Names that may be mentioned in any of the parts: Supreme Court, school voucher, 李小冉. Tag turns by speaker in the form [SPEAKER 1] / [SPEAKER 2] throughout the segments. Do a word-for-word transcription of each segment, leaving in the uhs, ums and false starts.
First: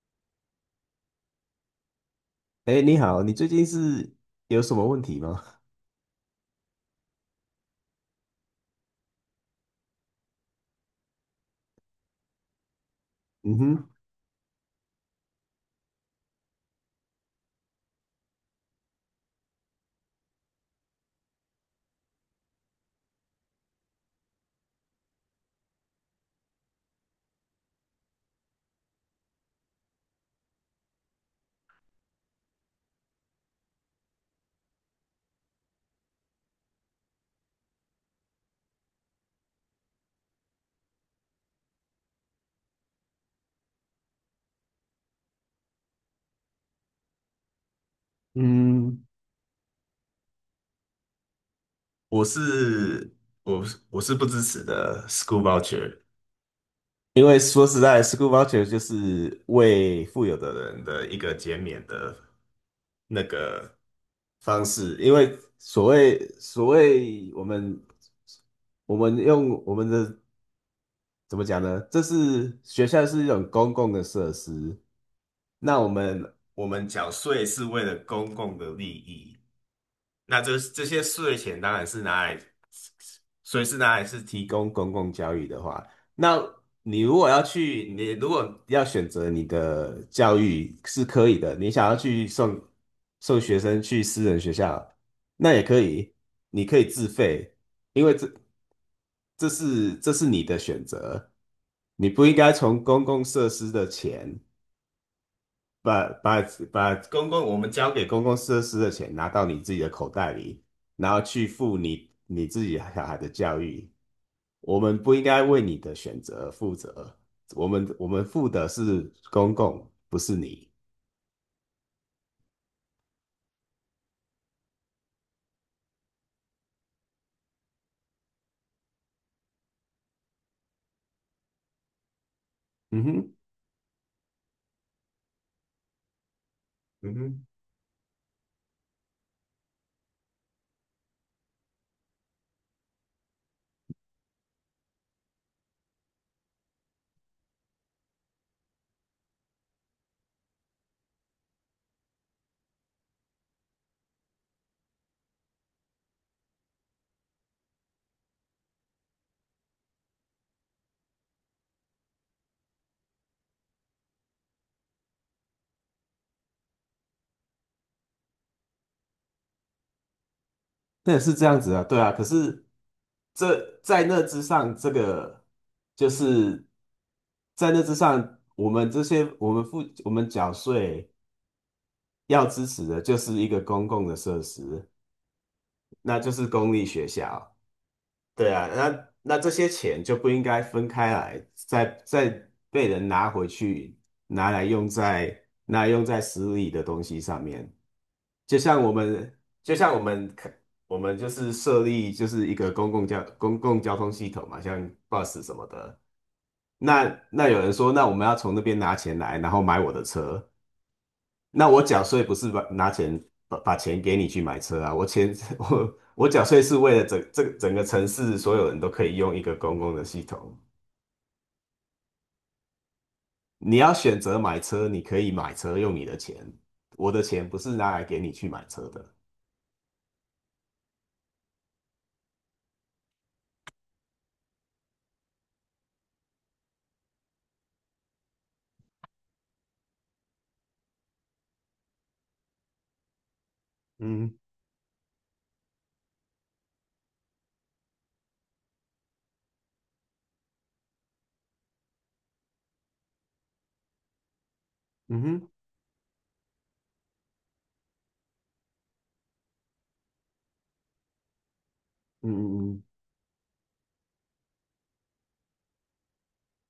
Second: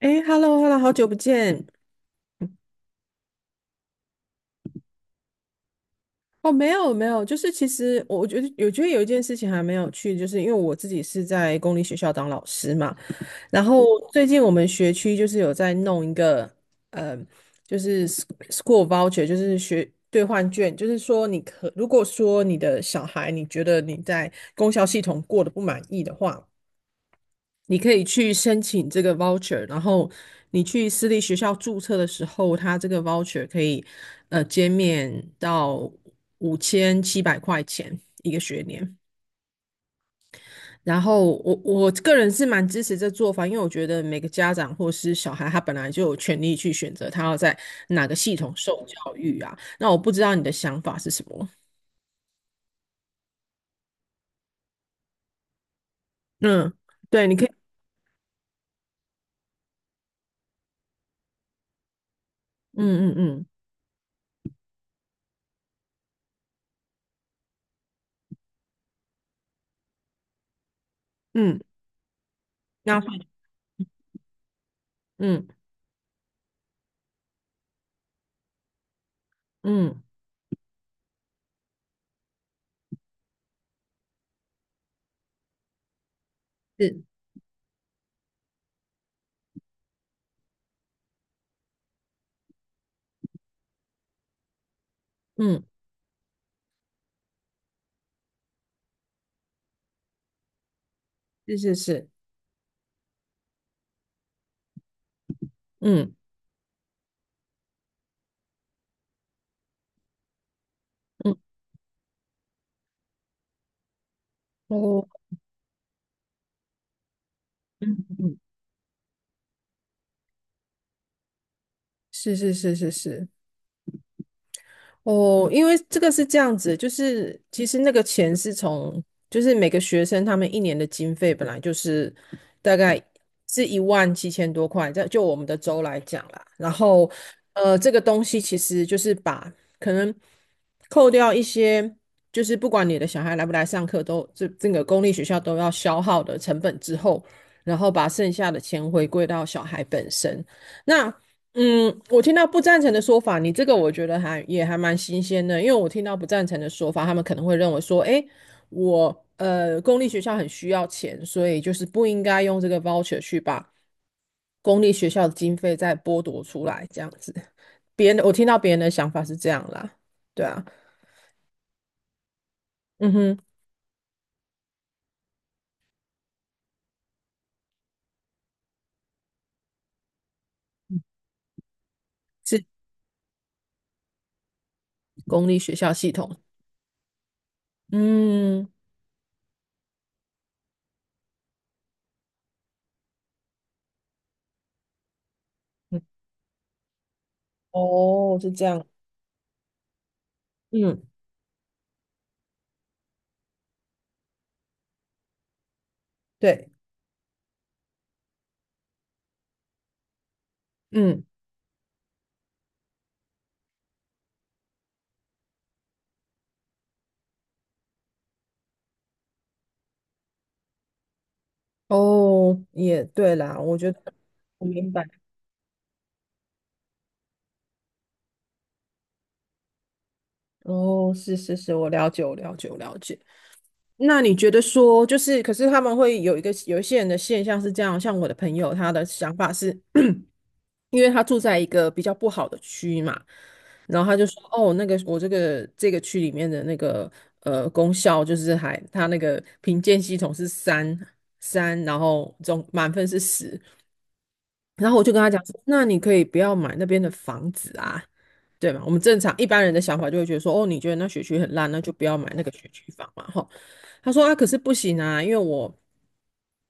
[SPEAKER 1] 哎 h e l l o h e l l o 好久不见。
[SPEAKER 2] 哎，你好，你最近是有什么问题吗？
[SPEAKER 1] 哦，没有没有，就是其实我我觉得有觉得有一件事情还没有去，就是因为我自己是在公立学校当老师嘛，
[SPEAKER 2] 嗯
[SPEAKER 1] 然后
[SPEAKER 2] 哼。
[SPEAKER 1] 最近我们学区就是有在弄一个，呃，就是 s- school voucher，就是学兑换券，就是说你可如果说你的小孩你觉得你在公校系统过得不满意的话。你可以去申请这个 voucher，然后你去私立学校注册的时候，它这个 voucher 可以呃减免到五千七百块钱一个学年。然后我我个人是蛮支持这做法，因为我觉得每个家长或是小孩，他本来就有权利去选择他要在哪个系统受
[SPEAKER 2] 嗯，
[SPEAKER 1] 教育啊。那我不知道你的想法是什么？
[SPEAKER 2] 我是我是我是不支持的 school voucher，
[SPEAKER 1] 嗯，
[SPEAKER 2] 因
[SPEAKER 1] 对，你
[SPEAKER 2] 为
[SPEAKER 1] 可以，
[SPEAKER 2] 说实在，school voucher 就是为富有的人的一个减免的
[SPEAKER 1] 嗯嗯
[SPEAKER 2] 那
[SPEAKER 1] 嗯
[SPEAKER 2] 个，方式，因为所谓所谓我们我们用我们的怎么讲
[SPEAKER 1] 嗯，
[SPEAKER 2] 呢？这是学校是一
[SPEAKER 1] 那
[SPEAKER 2] 种公共的设施，
[SPEAKER 1] 嗯
[SPEAKER 2] 那我们我们缴税是为了公共的利益，
[SPEAKER 1] 嗯，
[SPEAKER 2] 那这这些税钱当然是拿来所以是拿来是提供公共教育的话，那你
[SPEAKER 1] 是，
[SPEAKER 2] 如果要去，你如果要选择你的教育是可以的，你想要去送送学生去私人学校，那也
[SPEAKER 1] 嗯
[SPEAKER 2] 可以，你可以自费，因为这这是这是你的选择，
[SPEAKER 1] 是是
[SPEAKER 2] 你
[SPEAKER 1] 是，
[SPEAKER 2] 不应该从公共设施的钱。
[SPEAKER 1] 嗯。
[SPEAKER 2] 把
[SPEAKER 1] 嗯
[SPEAKER 2] 把把公共我们交给公共设施的钱拿到你自己的口袋里，然后去付你你自己小孩的教育。我们
[SPEAKER 1] 哦，
[SPEAKER 2] 不应该为你的选择而负责，我们我们
[SPEAKER 1] 嗯
[SPEAKER 2] 负的是公共，不是你。
[SPEAKER 1] 是是是是是，哦，因为这个是这样子，就是其实那个钱是从，就是每个学生他们一年的经费本来就是大概
[SPEAKER 2] 嗯哼。
[SPEAKER 1] 是一万七千多块，在就我们的州来讲啦，然后
[SPEAKER 2] 嗯哼。
[SPEAKER 1] 呃，这个东西其实就是把可能扣掉一些，就是不管你的小孩来不来上课都，这这个公立学校都要消耗的成本之后，然后把剩下的钱回归到小孩本身。那嗯，我听到不赞成的说法，你这个我觉得还也还蛮新鲜的，因为我听到不赞成的说法，他们可能会认为说，诶，我呃公立学校很需要钱，所以就是不应该用这个 voucher 去把公立学校的经费再剥夺出来，这样子。别人我听到别人的想法是这样啦，对啊，
[SPEAKER 2] 那是这样子啊，对啊。可是
[SPEAKER 1] 嗯哼，
[SPEAKER 2] 这在那之上，这个就是在那之上，我们这些我们付我们缴税要
[SPEAKER 1] 是
[SPEAKER 2] 支持的，就是一个公共的设施。
[SPEAKER 1] 公立学校系
[SPEAKER 2] 那就
[SPEAKER 1] 统，
[SPEAKER 2] 是公立学校。对啊，
[SPEAKER 1] 嗯，
[SPEAKER 2] 那那这些钱就不应该分开来，再再被人拿回去，拿来用在拿来
[SPEAKER 1] 嗯
[SPEAKER 2] 用在私立的东西上面。
[SPEAKER 1] 哦，是
[SPEAKER 2] 就
[SPEAKER 1] 这
[SPEAKER 2] 像
[SPEAKER 1] 样，
[SPEAKER 2] 我们，就像我们看我
[SPEAKER 1] 嗯，
[SPEAKER 2] 们就是设立就是一个公共交公共交通系统嘛，像 bus 什么的。
[SPEAKER 1] 对，
[SPEAKER 2] 那那有人说，那我们要从那边拿钱来，然后买我的车。
[SPEAKER 1] 嗯，
[SPEAKER 2] 那我缴税不是把拿钱把把钱给你去买车啊，我钱 我我缴税是为了整这整个城市所有人都可以用一个公共的系统。
[SPEAKER 1] 哦，也对啦，
[SPEAKER 2] 你
[SPEAKER 1] 我觉
[SPEAKER 2] 要
[SPEAKER 1] 得
[SPEAKER 2] 选择买
[SPEAKER 1] 我
[SPEAKER 2] 车，
[SPEAKER 1] 明
[SPEAKER 2] 你
[SPEAKER 1] 白。
[SPEAKER 2] 可以买车用你的钱，我的钱不是拿来给你去买车的。
[SPEAKER 1] 哦，是是是，我了解，我了解，我了解。那你觉得说，就是，可是他们会有一个有一些人的现象是这样，像我的朋友，他的想法是，因为他住在一个比较不好的区嘛，然后他就
[SPEAKER 2] 嗯。
[SPEAKER 1] 说，哦，那个我这个这个区里面的那个呃功效就是还他那个评鉴系统是三三，然后总满分是十，然后我就跟
[SPEAKER 2] 嗯
[SPEAKER 1] 他讲
[SPEAKER 2] 哼。
[SPEAKER 1] 说那你可以不要买那边的房子啊，对吗？我们正常一般人的想法就会觉得说，哦，你觉得那学区很烂，那就不要
[SPEAKER 2] 嗯
[SPEAKER 1] 买那个学
[SPEAKER 2] 嗯嗯。
[SPEAKER 1] 区房嘛，吼。他说啊，可是不行啊，因为我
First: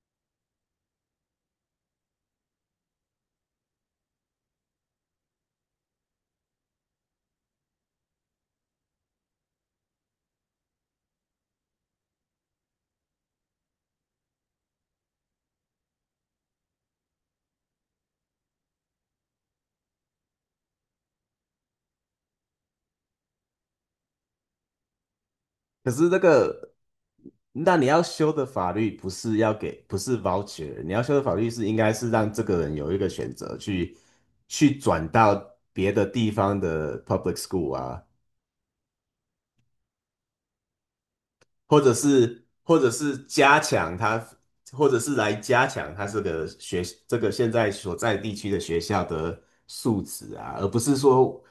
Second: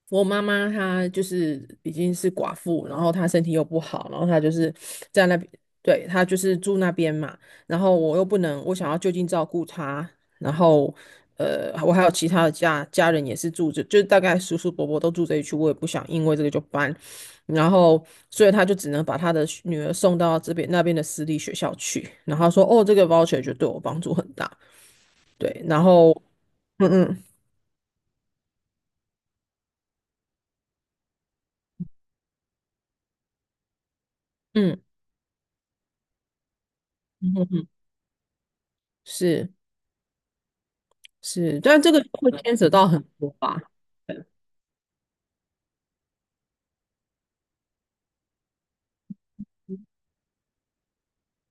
[SPEAKER 1] 我妈妈她就是已经是寡妇，然后她身体又不好，然后她就是在那边，对，她就是住那边嘛，然后我又不能，我想要就近照顾她，然后。呃，我还有其他的家家人也是住着，就是大概叔叔伯伯都住这一区，我也不想因为这个就搬。然后所以他就只能把他的学女儿送到这边那边的私立学校去。然后他说，哦，这个 voucher 就对我帮助很大。对，然
[SPEAKER 2] 可是
[SPEAKER 1] 后
[SPEAKER 2] 那个，
[SPEAKER 1] 嗯
[SPEAKER 2] 那你要修的法律不是要给，不是 voucher，你要修的法律是应该是让这个人有一个选择去去
[SPEAKER 1] 嗯
[SPEAKER 2] 转到别的地方的
[SPEAKER 1] 嗯
[SPEAKER 2] public
[SPEAKER 1] 嗯嗯嗯，
[SPEAKER 2] school 啊，
[SPEAKER 1] 是是，
[SPEAKER 2] 或
[SPEAKER 1] 但这
[SPEAKER 2] 者
[SPEAKER 1] 个会
[SPEAKER 2] 是
[SPEAKER 1] 牵扯
[SPEAKER 2] 或
[SPEAKER 1] 到
[SPEAKER 2] 者
[SPEAKER 1] 很
[SPEAKER 2] 是
[SPEAKER 1] 多吧？
[SPEAKER 2] 加强他，或者是来加强他这个学这个现在所在地区的学校的素质啊，而不是说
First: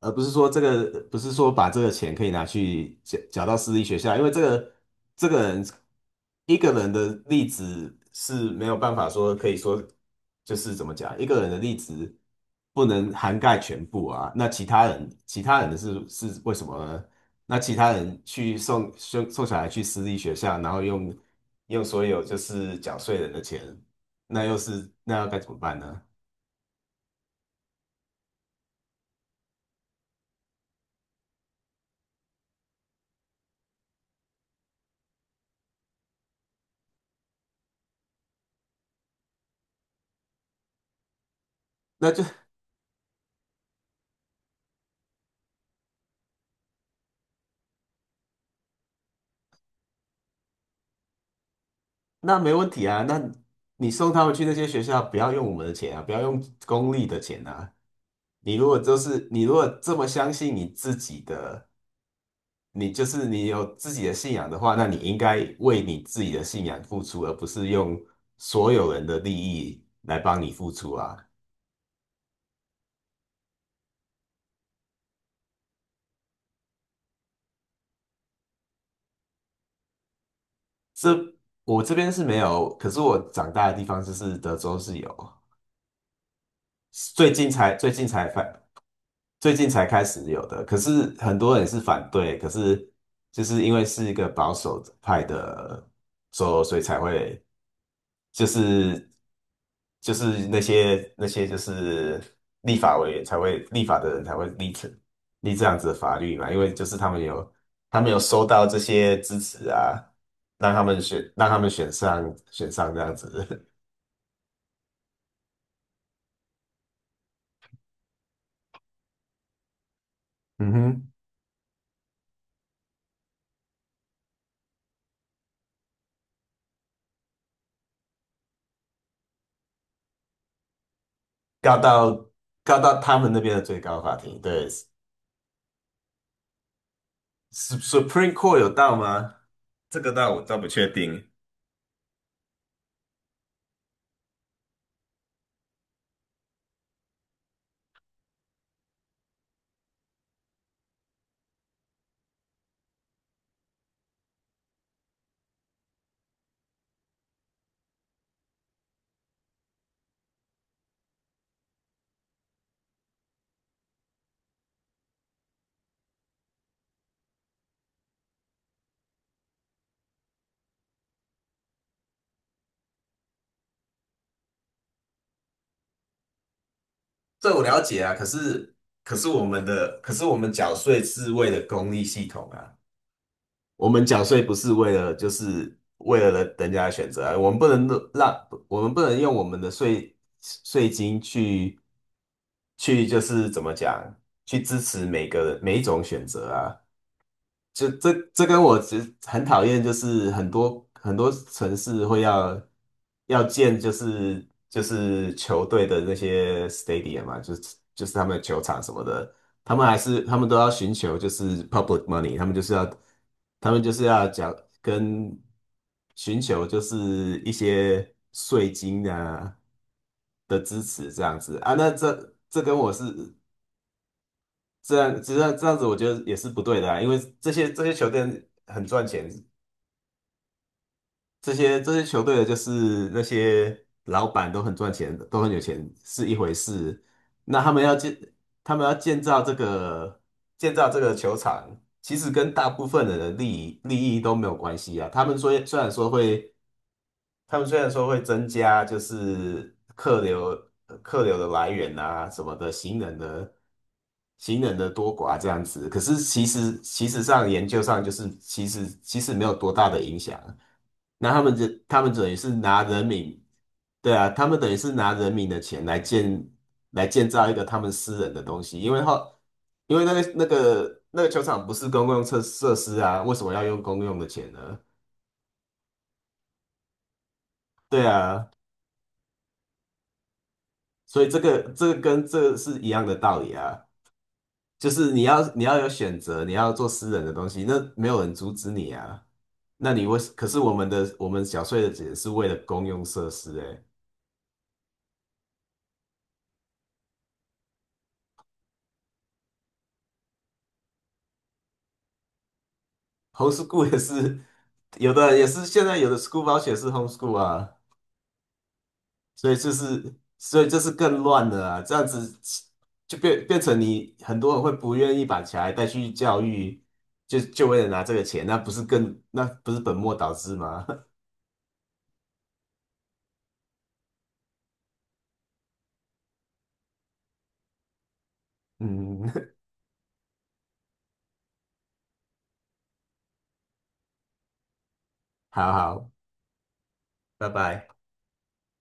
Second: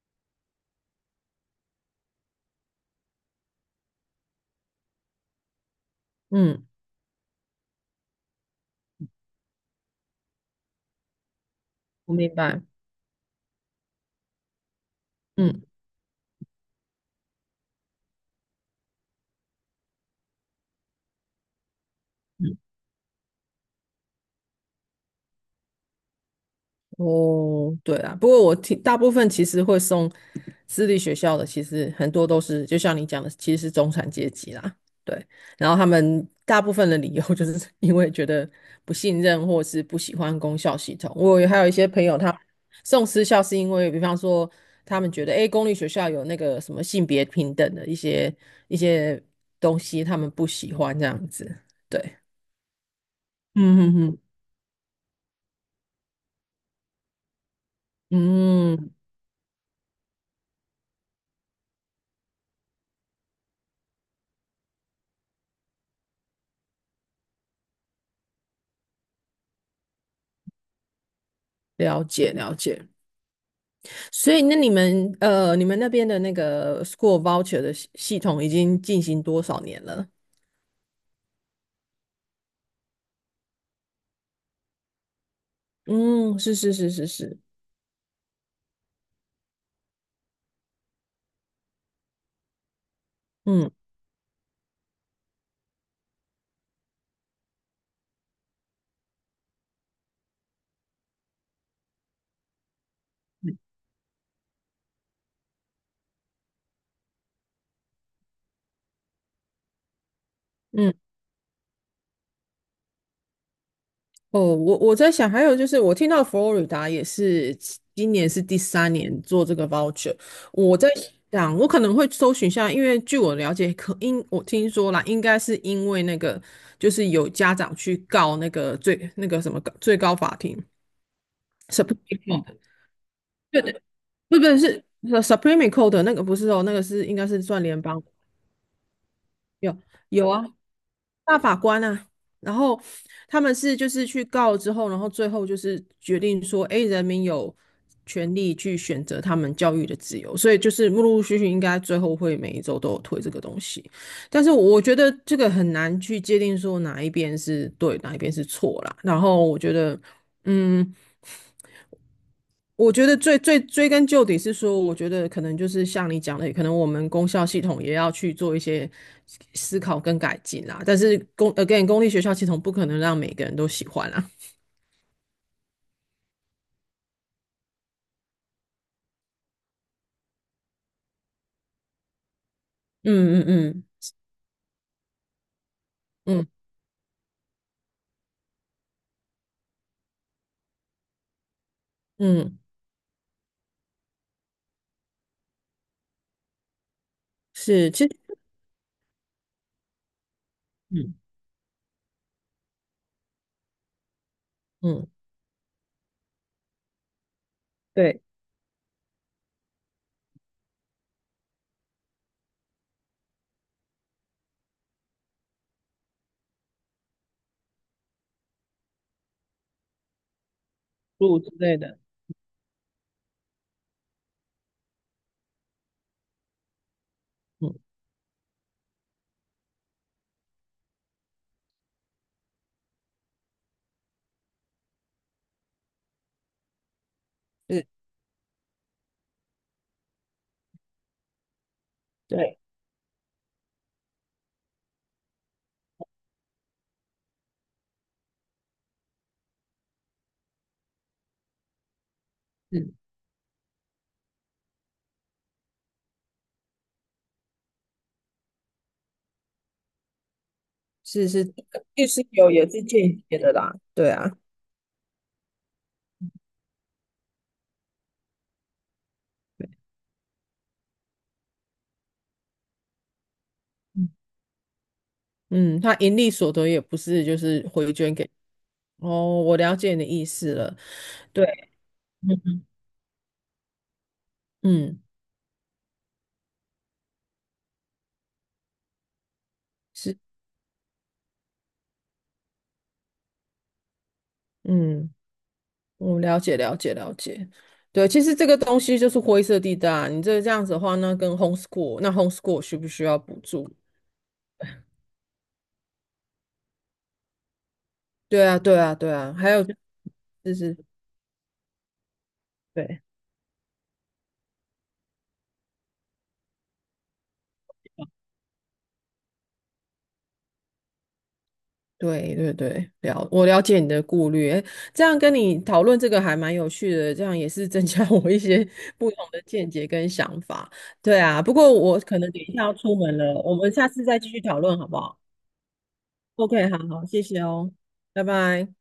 [SPEAKER 2] 而不是说这个不是说把这个钱可以拿去缴缴到私立学校，因为这个这个人一
[SPEAKER 1] 嗯，
[SPEAKER 2] 个人的例子是没有办法说可以说就是怎么讲，一个人的例子
[SPEAKER 1] 我明白。
[SPEAKER 2] 不能涵盖全部啊，那其他人其他
[SPEAKER 1] 嗯。
[SPEAKER 2] 人的是是为什么呢？那其他人去送送送小孩去私立学校，然后用用所有就
[SPEAKER 1] 嗯
[SPEAKER 2] 是缴税人的钱，那又是那要该怎么办呢？
[SPEAKER 1] 哦，对啊，不过我听大部分其实会送私立学校的，其实很多都是就像你讲的，其实是中产阶级啦。对，然后他们大部分的理由 就是因为觉得不信任或是不喜欢公校系统。我有还有一些朋
[SPEAKER 2] 那
[SPEAKER 1] 友
[SPEAKER 2] 就
[SPEAKER 1] 他送私校是因为，比方说他们觉得，诶，公立学校有那个什么性别平等的一些一些东西，他们不喜欢这样子。对，
[SPEAKER 2] 那没问题啊，那你
[SPEAKER 1] 嗯
[SPEAKER 2] 送
[SPEAKER 1] 嗯
[SPEAKER 2] 他们去那些学校，不要用我们的钱啊，不要用公立的钱啊。你如
[SPEAKER 1] 嗯
[SPEAKER 2] 果
[SPEAKER 1] 嗯，
[SPEAKER 2] 就是你如果这么相信你自己的，你就是你有自己的信仰的话，那你应该为你自己的信仰付出，而不是用所有人的利益来帮你付出啊。
[SPEAKER 1] 了解了解。所以那你们呃，你们那边的那个 school voucher 的系系统已经进行多少年了？
[SPEAKER 2] 这我这边是没有，可是我长大的地方就是德州是有，
[SPEAKER 1] 嗯，是是是是
[SPEAKER 2] 最
[SPEAKER 1] 是，
[SPEAKER 2] 近才最近才反最近才开始有的。可是很多人是反对，可是就是
[SPEAKER 1] 嗯
[SPEAKER 2] 因为是一个保守派的州，所以才会就是就是那些那些就是立法委员才会立法的人才会立成立这样子的法律嘛，因为就是他们有他们有收到这些支持啊，让他
[SPEAKER 1] 嗯
[SPEAKER 2] 们选让他们选上选上这样子。
[SPEAKER 1] 哦，我我在想，还有就是我听到佛罗里达也是今年是第三年做这个 voucher，
[SPEAKER 2] 嗯
[SPEAKER 1] 我在
[SPEAKER 2] 哼。
[SPEAKER 1] 想，我可能会搜寻一下，因为据我了解，可因我听说啦，应该是因为那个就是有家长去告那个最那个什么最高法庭
[SPEAKER 2] 告
[SPEAKER 1] s u p
[SPEAKER 2] 到
[SPEAKER 1] r
[SPEAKER 2] 告到他们那边的最高法
[SPEAKER 1] 不
[SPEAKER 2] 庭，
[SPEAKER 1] 不
[SPEAKER 2] 对
[SPEAKER 1] 是呃 Supreme Court 的那个不是哦，那个是应该是算联邦的
[SPEAKER 2] ，Sup-，Supreme Court 有到吗？
[SPEAKER 1] 有
[SPEAKER 2] 这个
[SPEAKER 1] 有
[SPEAKER 2] 倒我
[SPEAKER 1] 啊，
[SPEAKER 2] 倒不确定，
[SPEAKER 1] 大法官啊，然后他们是就是去告之后，然后最后就是决定说，哎，人民有权利去选择他们教育的自由，所以就是陆陆续续应该最后会每一周都有推这个东西，但是我觉得这个很难去界定说哪一边是对，哪一边是错啦，然后我觉得。嗯，我觉得最最追根究底是说，我觉得可能就是像你讲的，可能我们公校系统也要去做一些思考跟改进啦。但是公 again 公立学校系统不可能让每个人都喜欢啦。
[SPEAKER 2] 这我了解啊。可是可是我们的可是我们缴税是为了公益系统啊，
[SPEAKER 1] 嗯嗯嗯
[SPEAKER 2] 我们缴税不是为了就是为了
[SPEAKER 1] 嗯
[SPEAKER 2] 人人家的选择啊，我们不能让我们不能用我们的税税金去
[SPEAKER 1] 嗯，
[SPEAKER 2] 去就是怎么讲去支持每个每一种选择啊。就
[SPEAKER 1] 是，其
[SPEAKER 2] 这
[SPEAKER 1] 实
[SPEAKER 2] 这跟我其实很讨厌，就是很多
[SPEAKER 1] 嗯
[SPEAKER 2] 很多城市会要要建，就是就
[SPEAKER 1] 嗯，
[SPEAKER 2] 是球队的那些 stadium 嘛，就是就是
[SPEAKER 1] 对，
[SPEAKER 2] 他们的球场什么的，他们还是他们都要寻求就是 public money，他们就是要他们就是要讲跟寻求就是一些税金啊的支持这样
[SPEAKER 1] 路之
[SPEAKER 2] 子啊，
[SPEAKER 1] 类
[SPEAKER 2] 那
[SPEAKER 1] 的，
[SPEAKER 2] 这这跟我是这样，这样这样子，我觉得也是不对的啊，因为这些
[SPEAKER 1] 嗯，
[SPEAKER 2] 这些球队很赚钱，这些这些球队的就是那些老板都很赚钱，都很有钱是一回事。那他们
[SPEAKER 1] 是，
[SPEAKER 2] 要建，他们要建造这个建造这个球场，其实跟
[SPEAKER 1] 对，
[SPEAKER 2] 大部分人的利益利益都没有关系啊。他们说虽然说会他们虽然说会增加就是客流呃客流的来源啊什么的，
[SPEAKER 1] 嗯，
[SPEAKER 2] 行人的行人的多寡这样子，可是其实其实上研究上就是其实其实没有多大的影响。
[SPEAKER 1] 是
[SPEAKER 2] 那他
[SPEAKER 1] 是，
[SPEAKER 2] 们这他
[SPEAKER 1] 律
[SPEAKER 2] 们
[SPEAKER 1] 师
[SPEAKER 2] 等于是
[SPEAKER 1] 有也
[SPEAKER 2] 拿
[SPEAKER 1] 是
[SPEAKER 2] 人
[SPEAKER 1] 间接
[SPEAKER 2] 民，
[SPEAKER 1] 的啦，对
[SPEAKER 2] 对啊，
[SPEAKER 1] 啊，
[SPEAKER 2] 他们等于是拿人民的钱来建来建造一个他们私人的东西，因为后
[SPEAKER 1] 对
[SPEAKER 2] 因为那个那个那个球场不是公共设设施啊，为什么要用公
[SPEAKER 1] 嗯，
[SPEAKER 2] 用的钱呢？
[SPEAKER 1] 嗯，他盈利所得也不是就是回
[SPEAKER 2] 对
[SPEAKER 1] 捐给，
[SPEAKER 2] 啊。
[SPEAKER 1] 哦，我了解你的意思了，
[SPEAKER 2] 所以这
[SPEAKER 1] 对，
[SPEAKER 2] 个这个跟这个是一样的道理啊，就
[SPEAKER 1] 嗯。
[SPEAKER 2] 是你要你要有选择，你要做私人的东西，那没有人阻止你啊。那你
[SPEAKER 1] 是。
[SPEAKER 2] 为，可是我们的我们缴税的钱是为了公用设施、欸，哎
[SPEAKER 1] 嗯，我了解了解了解。对，其实这个东西就是灰色地带啊你这这样子的话，那跟 homeschool，那 homeschool 需不需要补助？
[SPEAKER 2] ，homeschool 也是有的也是现在有的 school v o 是 homeschool 啊，
[SPEAKER 1] 对啊，对啊，对啊。
[SPEAKER 2] 所
[SPEAKER 1] 还
[SPEAKER 2] 以
[SPEAKER 1] 有
[SPEAKER 2] 就是
[SPEAKER 1] 就
[SPEAKER 2] 所以
[SPEAKER 1] 是，
[SPEAKER 2] 这是更乱的啊，这样子
[SPEAKER 1] 对
[SPEAKER 2] 就变变成你很多人会不愿意把小孩带去教育，就就为了拿这个钱，那不是更那不是本末倒置吗？
[SPEAKER 1] 对对对，了，我了解你的顾虑。诶这样跟你讨论这个还蛮有趣的，这样也是增加 我一些不同的
[SPEAKER 2] 嗯，
[SPEAKER 1] 见解跟想法。对啊，不过我可能等一下要出门了，我们下次再继续讨论好不好
[SPEAKER 2] 好好，
[SPEAKER 1] ？OK，好好，谢谢
[SPEAKER 2] 拜
[SPEAKER 1] 哦，
[SPEAKER 2] 拜。
[SPEAKER 1] 拜拜。